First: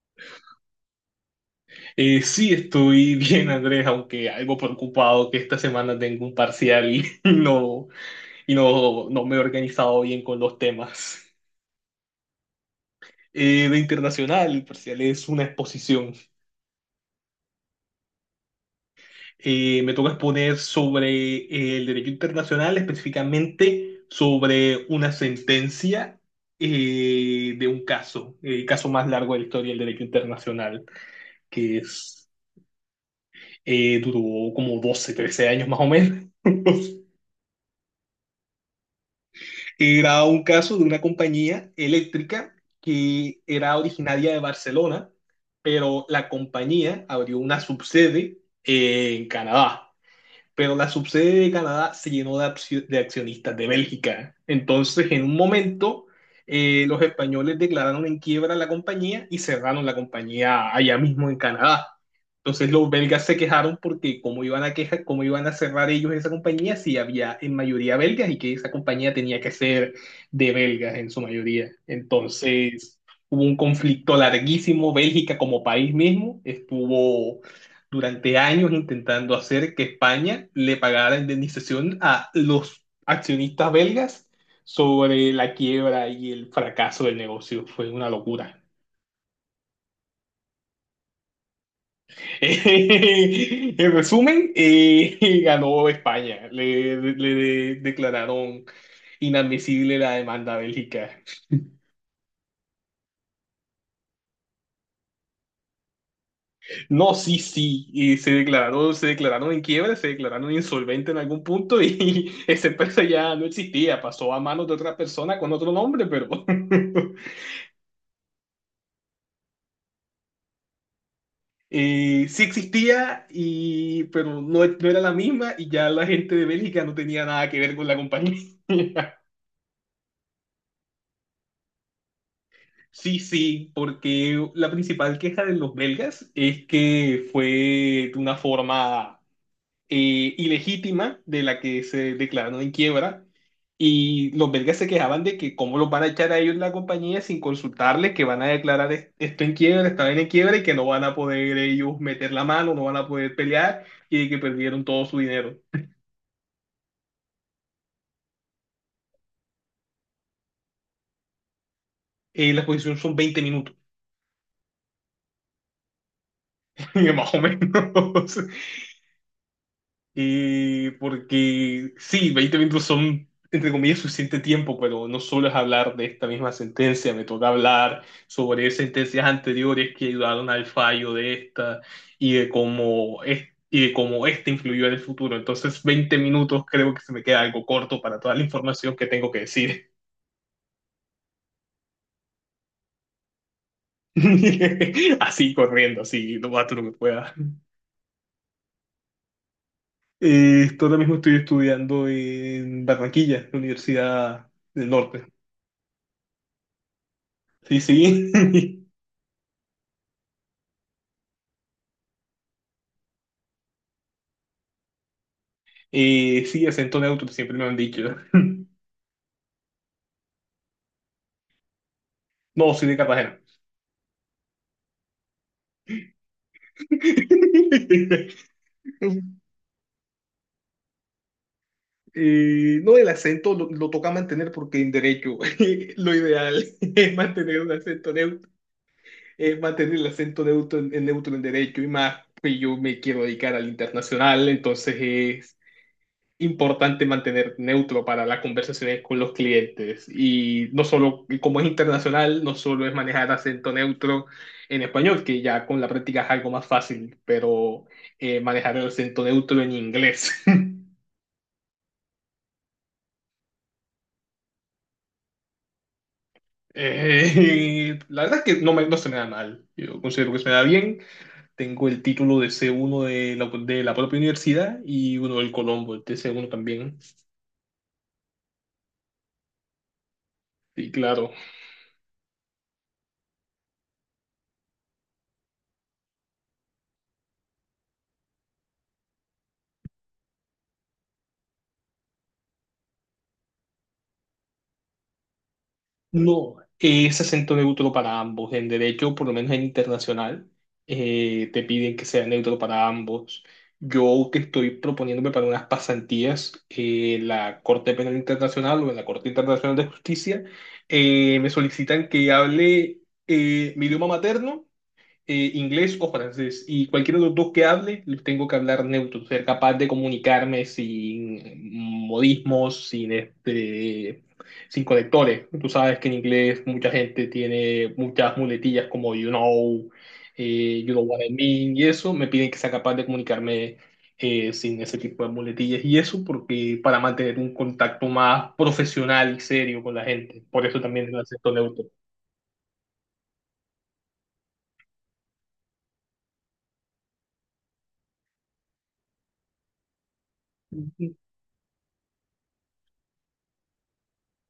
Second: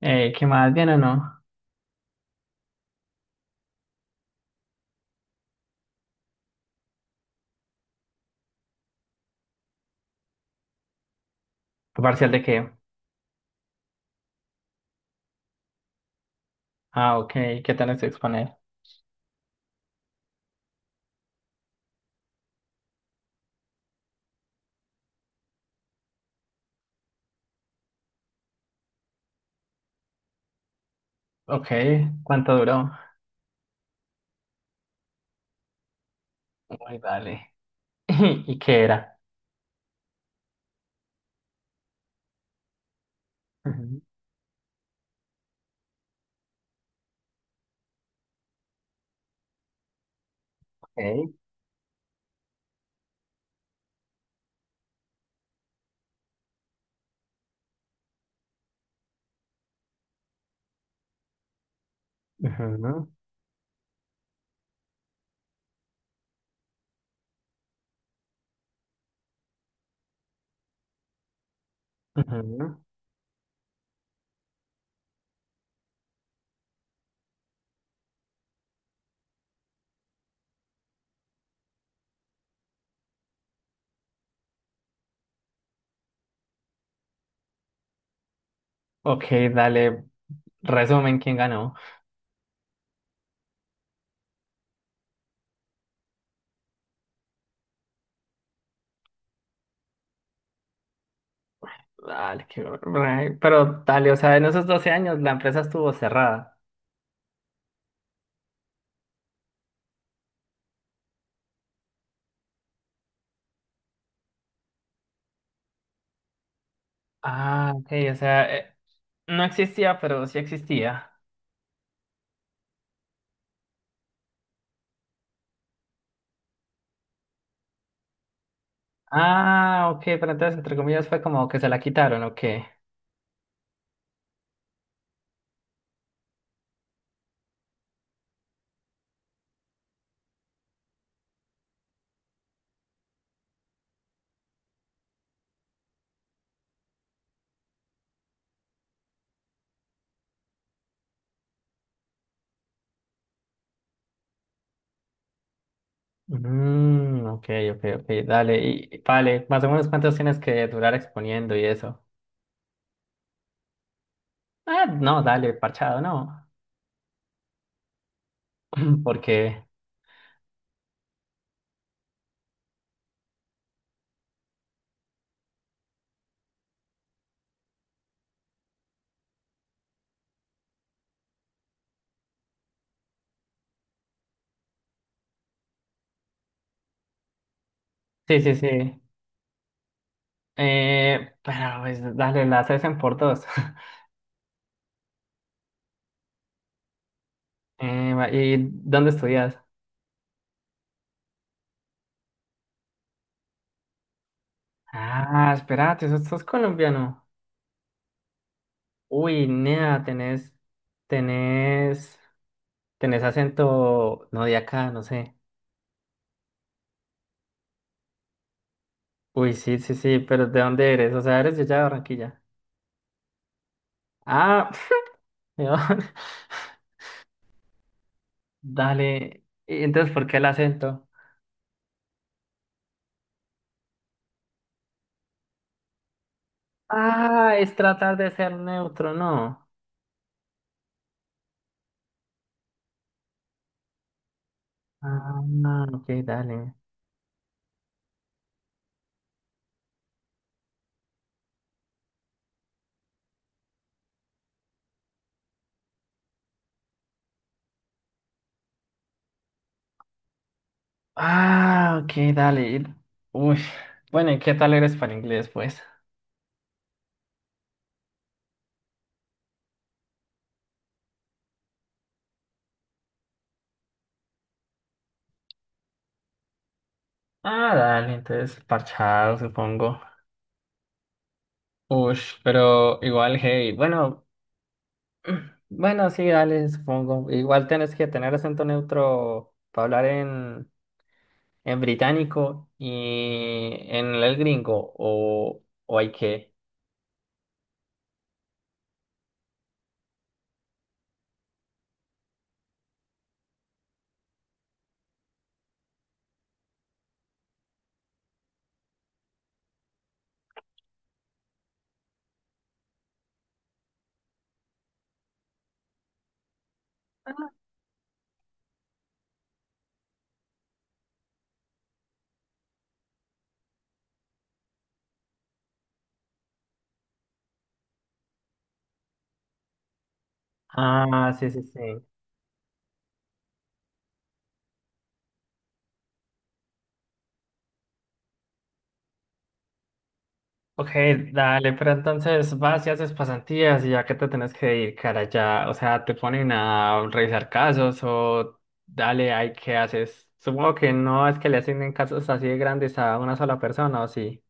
¿Qué más? ¿Bien o no? Sí, estoy bien, Andrés, aunque algo preocupado que esta semana tengo un parcial y y no me he organizado bien con los temas. ¿Tu ¿Parcial de qué? De internacional, el parcial es una exposición. Ah, ok. ¿Qué tenés que exponer? Me toca exponer sobre el derecho internacional, específicamente sobre una sentencia de un caso, el caso más largo de la historia del derecho internacional, Ok. que es, ¿Cuánto duró? Duró como 12, 13 años más o menos. Uy, dale. ¿Y qué era? Era un caso de una compañía eléctrica que era Ujú. originaria de Barcelona, pero la compañía abrió una subsede en Canadá, pero la Ok. subsede de Canadá se llenó de, de accionistas de Bélgica. Entonces, en un momento, los españoles declararon en quiebra la compañía y cerraron la compañía allá mismo en Canadá. Entonces, los Ujú, belgas se quejaron porque cómo iban a quejar, cómo iban a cerrar ellos esa compañía si había en mayoría belgas y que esa compañía tenía que ser de belgas en su mayoría. ujú. Entonces, hubo un conflicto larguísimo. Bélgica como país mismo estuvo durante años intentando hacer que España le pagara la indemnización a los accionistas belgas sobre la quiebra y el fracaso del negocio. Fue una locura. Ok, dale. Resumen, ¿quién ganó? En resumen, ganó España. Le declararon inadmisible la demanda a Bélgica. Dale, pero dale, o sea, en esos 12 años la empresa estuvo cerrada. No, sí, sí, y se declaró, se declararon en quiebra, se declararon insolvente en algún punto y esa empresa ya no existía, pasó a manos de otra persona con otro nombre, pero Ah, ok, o sea, no existía, pero sí existía. Sí existía, y, pero no, no era la misma y ya la gente de Bélgica no tenía nada que ver con la compañía. Ah, ok, pero entonces, entre comillas, fue como que se la quitaron, ok. Sí, sí, porque la principal queja de los belgas es que fue de una forma ilegítima de la que se declararon en quiebra. Y los belgas se quejaban de que cómo los van a echar a ellos la compañía sin consultarles, que van a declarar esto en quiebra, esta vaina en quiebra y que no van a poder ellos meter la mano, no van a poder pelear y de que perdieron todo su dinero. Mm, ok, ok, ok, dale, y vale, más o menos cuántos tienes que durar exponiendo y eso. La exposición son 20 minutos, Ah, no, dale, parchado, no, más o menos. porque Porque sí, 20 minutos son, entre comillas, suficiente tiempo, pero no solo es hablar de esta misma sentencia, me toca hablar sobre sentencias anteriores que ayudaron al fallo de esta y de cómo, es, y de cómo esta influyó en el futuro. Entonces, 20 minutos creo que se me queda algo corto para toda sí, la sí, información sí, que tengo que decir. Pero pues dale, las hacen por dos. Así corriendo, así lo más lo que pueda. ¿Y dónde estudias? Esto ahora mismo estoy estudiando en Barranquilla, la Universidad del Norte. Ah, espérate, ¿sos colombiano? Sí, sí. Uy, nea, tenés, tenés acento, no de acá, no sé. Sí, acento neutro, siempre me han dicho. Uy, sí, sí, sí, pero ¿de dónde eres? O sea, eres de allá de Barranquilla. No, soy de Cartagena. Ah, ¿de dónde? Dale. ¿Y entonces por qué el acento? No, el acento lo toca mantener porque en derecho lo ideal es Ah, mantener un es acento tratar de neutro, ser neutro, es ¿no? mantener el acento neutro en neutro en derecho y más, pues yo me quiero dedicar al internacional, entonces Ah, es no, ok, dale. importante mantener neutro para las conversaciones con los clientes. Y no solo, y como es internacional, no solo es manejar acento neutro en español, que ya con la práctica es algo más fácil, pero manejar el acento neutro en inglés. Ah, ok, dale. Uy, bueno, ¿y qué tal eres para inglés, pues? La verdad es que no, me, no se me da mal. Yo considero que se me da bien. Tengo el título de C1 de de la propia universidad y uno del Colombo, el de C1 también. Ah, dale, entonces parchado, supongo. Sí, claro. Uy, pero igual, hey, bueno, bueno, sí, dale, supongo. Igual tienes que tener acento neutro para hablar en británico y en el gringo, o hay que. No, es acento neutro para ambos. En derecho, por lo menos en internacional, te piden que sea neutro para ambos. Yo que estoy proponiéndome para unas pasantías en la Corte Penal Internacional o en la Corte Internacional de Justicia, me solicitan que hable mi idioma materno inglés o francés. Y cualquier de los dos que hable, los tengo que hablar neutro, ser capaz de comunicarme sin modismos, sin este, sin conectores. Tú sabes que en inglés mucha gente tiene muchas muletillas como you know what I Ah, sí, sí, mean, sí. y eso me piden que sea capaz de comunicarme sin ese tipo de muletillas y eso porque para mantener un contacto más profesional y serio con la gente, por eso Ok, también el acento dale, neutro. pero entonces vas y haces pasantías y ya que te tenés que dedicar allá, o sea, te ponen a revisar casos o dale, ahí qué haces. Supongo que no es que le asignen casos así de grandes a una sola persona, ¿o sí?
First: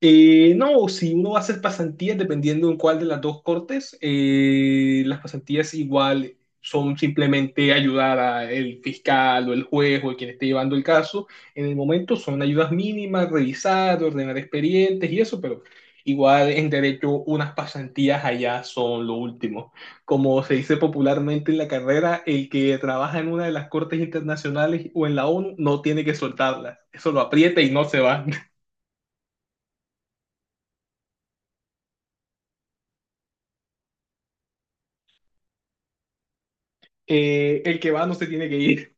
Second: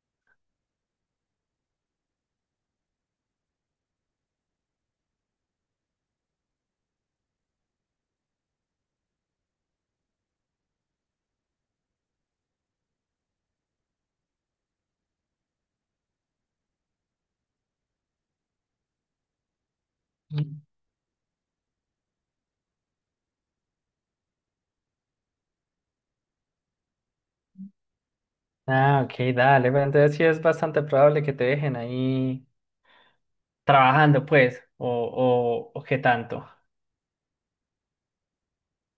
No, si uno va a hacer pasantías, dependiendo en cuál de las dos cortes, las pasantías igual son simplemente ayudar al fiscal o el juez o el quien esté llevando el caso. En el momento son ayudas mínimas, revisar, ordenar expedientes y eso, pero igual en derecho unas pasantías allá son lo último. Como se Mm. dice popularmente en la carrera, el que trabaja en una de las cortes internacionales o en la ONU no tiene que soltarlas. Eso lo aprieta y no se va. Ah, ok, dale, pero entonces sí es bastante probable que te dejen ahí trabajando, pues, o qué tanto. El que va no se tiene que ir.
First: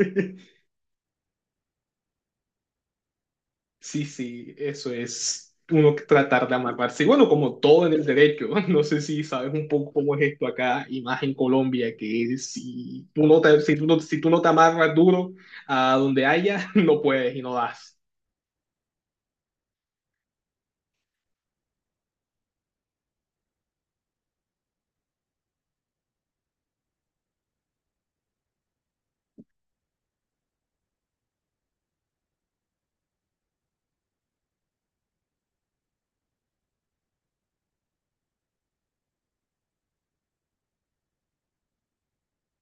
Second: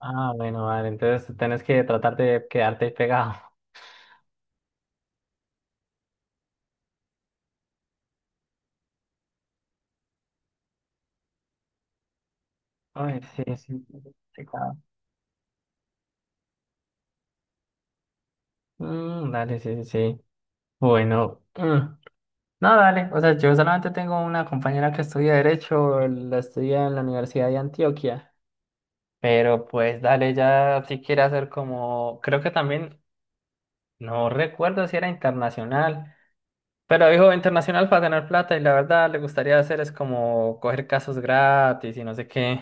Ah, bueno, vale, entonces tenés que tratar de quedarte ahí pegado. Sí, sí, eso es uno que tratar de amarrarse. Y bueno, como todo en el derecho, no sé si sabes un poco cómo es esto acá y más en Colombia, que Ay, sí, sí, sí, si tú no te complicado. amarras duro a donde haya, no puedes y no das. Mm, dale, sí, sí, sí. Bueno, no, no, dale. O sea, yo solamente tengo una compañera que estudia Derecho, la estudia en la Universidad de Antioquia. Pero pues dale, ya si quiere hacer como, creo que también, no recuerdo si era internacional, pero dijo internacional para ganar plata y la verdad le gustaría hacer es como coger casos gratis y no sé qué,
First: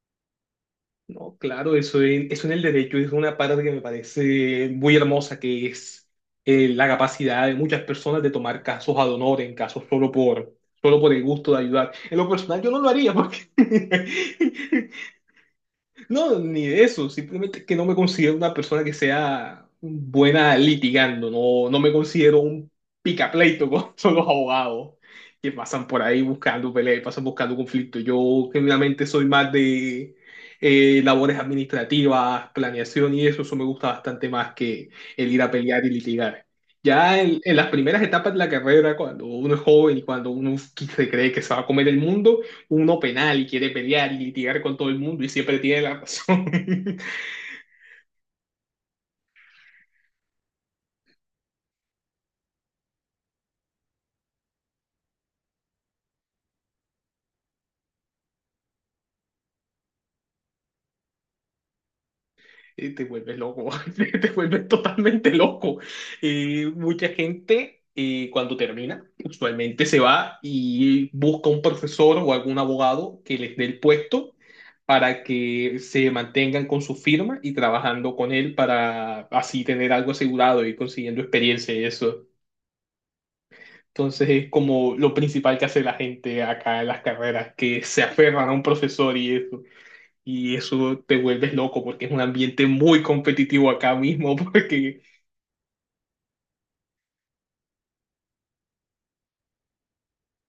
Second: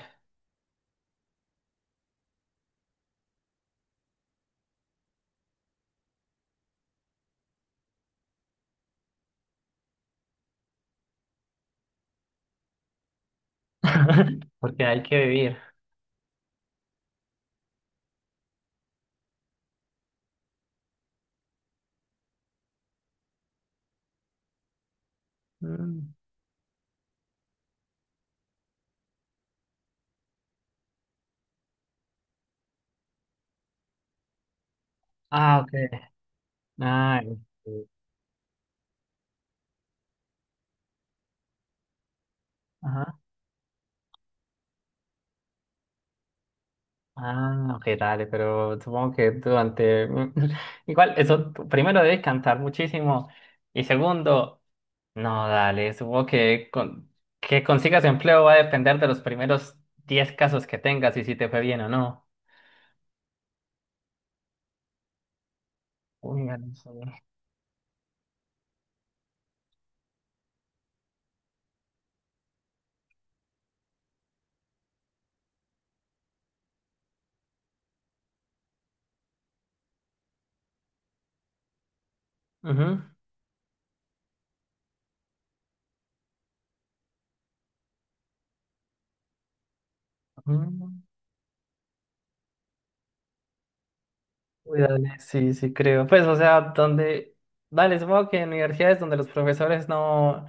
No, claro, eso en, eso en el derecho es una parte que me parece muy hermosa, que es la capacidad de muchas personas de tomar casos ad honorem, casos solo por el gusto de ayudar. En lo personal yo no lo haría porque porque hay que vivir. no, ni de eso, simplemente que no me considero una persona que sea buena litigando, no, no me considero un picapleito con son los abogados que pasan por Mm. ahí buscando peleas, pasan buscando conflictos. Yo genuinamente soy más de labores administrativas, planeación y eso me gusta bastante más que el ir a Ah, ok. pelear y litigar. Ah, En las primeras etapas de la carrera, cuando uno es joven y cuando uno se cree que se va a comer el mundo, uno ok. penal y quiere pelear y litigar con todo el mundo y siempre tiene la razón, Ah, ok, dale, pero supongo que durante... Igual, eso, tú primero debes cantar muchísimo y segundo, no, dale, supongo que que consigas empleo va a depender de los primeros 10 casos que tengas y si te fue bien o no. Te vuelves loco, te vuelves totalmente loco. Uy, Eh, dale, sí. mucha gente cuando termina, usualmente se va y busca un profesor o algún abogado que les dé el puesto para que se mantengan con su firma y trabajando con él para así tener algo asegurado y consiguiendo experiencia y eso. Ujú, Entonces es como lo principal que hace la gente acá en las carreras, que se aferran a un profesor y eso. Y ujú. eso te vuelves loco porque es un ambiente muy competitivo acá mismo, Uy, porque dale, sí, sí creo. Pues, o sea, donde... Dale, supongo que en universidades donde los profesores no...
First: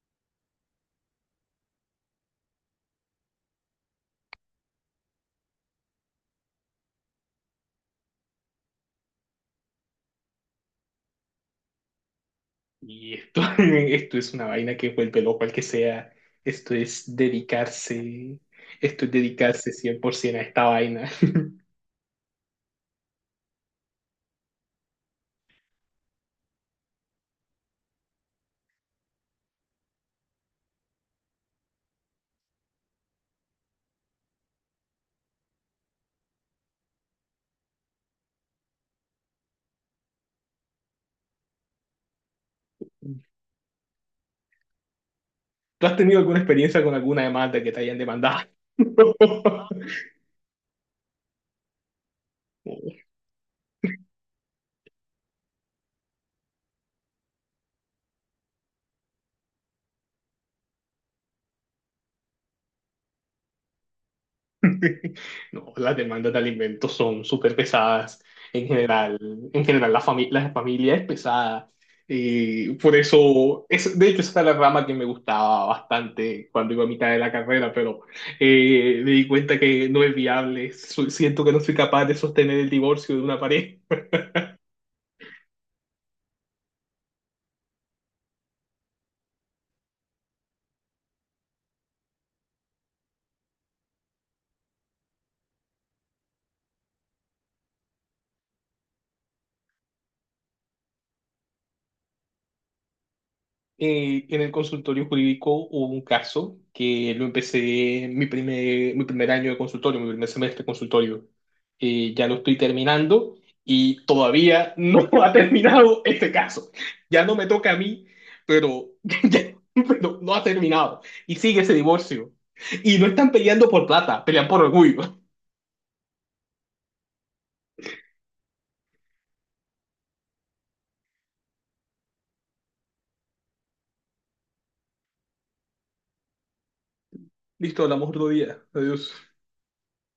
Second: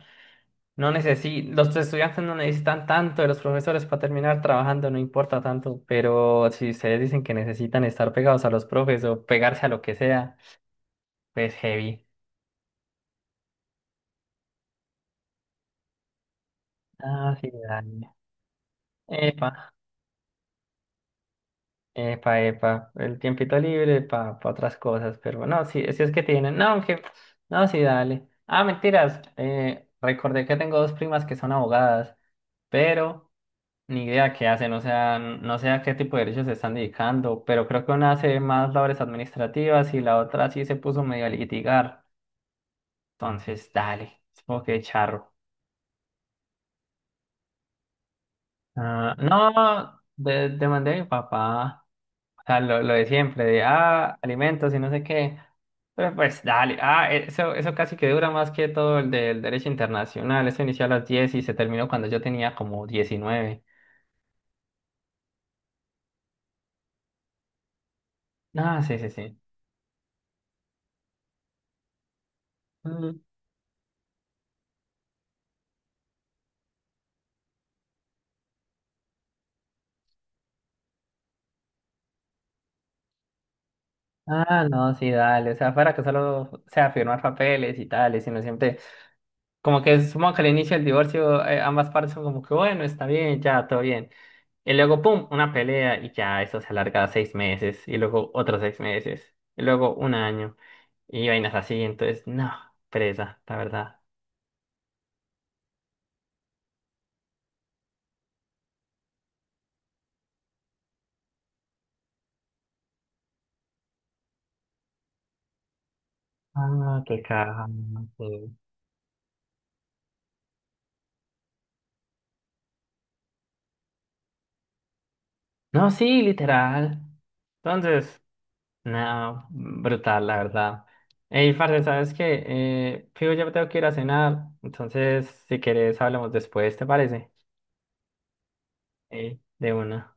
No necesi Los estudiantes no necesitan tanto de los profesores para terminar trabajando, no importa tanto, pero si ustedes dicen que necesitan estar pegados a los profes o pegarse a lo que sea, pues heavy. y esto, esto es una vaina que vuelve loco al que sea. Esto es Ah, sí, dale. dedicarse, esto es dedicarse Epa, 100% a esta vaina. epa, epa, el tiempito libre para otras cosas, pero no, sí, si es que tienen, no, aunque, no, sí, dale. Ah, mentiras, recordé que tengo dos primas que son abogadas, pero... Ni idea qué hacen, o sea, no sé a qué tipo de derechos se están dedicando, pero creo que una hace más labores administrativas y la otra sí se puso medio a litigar. Entonces, dale, supongo que charro. ¿Tú has tenido alguna experiencia con alguna demanda que te hayan demandado? Ah, no, demandé a mi papá, o sea, lo de siempre, de alimentos y no sé qué. Pero pues dale, eso casi que dura más que todo el del derecho internacional. Eso inició a las 10 y se terminó cuando yo tenía como 19. No, las demandas de alimentos son súper pesadas. En Ah, sí, sí, general, sí. en general la la familia es pesada. Y por Mm. eso, es, de hecho, esa era la rama que me gustaba bastante cuando iba a mitad de la carrera, pero me di cuenta que no es viable. Siento que no soy capaz de sostener el divorcio de una pareja. Ah, no, sí, dale. O sea, fuera que solo o sea firmar papeles y tales, sino siempre. Como que supongo que al inicio del divorcio, ambas partes son como que, bueno, está bien, ya, todo bien. Y luego, pum, una pelea y ya eso se alarga a 6 meses. Y luego otros 6 meses. Y luego un año. Y vainas así. Entonces, no, presa, la verdad. En el consultorio jurídico hubo un caso que lo empecé mi primer año de consultorio, mi primer semestre de consultorio. Ya lo estoy terminando y todavía no ha terminado este caso. Ah, qué Ya no me caja. toca a mí, pero, pero no ha terminado. Y sigue ese divorcio. Y no están peleando por plata, pelean por orgullo. No, sí, literal. Entonces. Nada, brutal, la verdad. Ey, parce, ¿sabes qué? Fijo, ya me tengo que ir a cenar, entonces si quieres hablamos después, ¿te parece? Listo, hablamos otro día. Adiós. Ey, de una.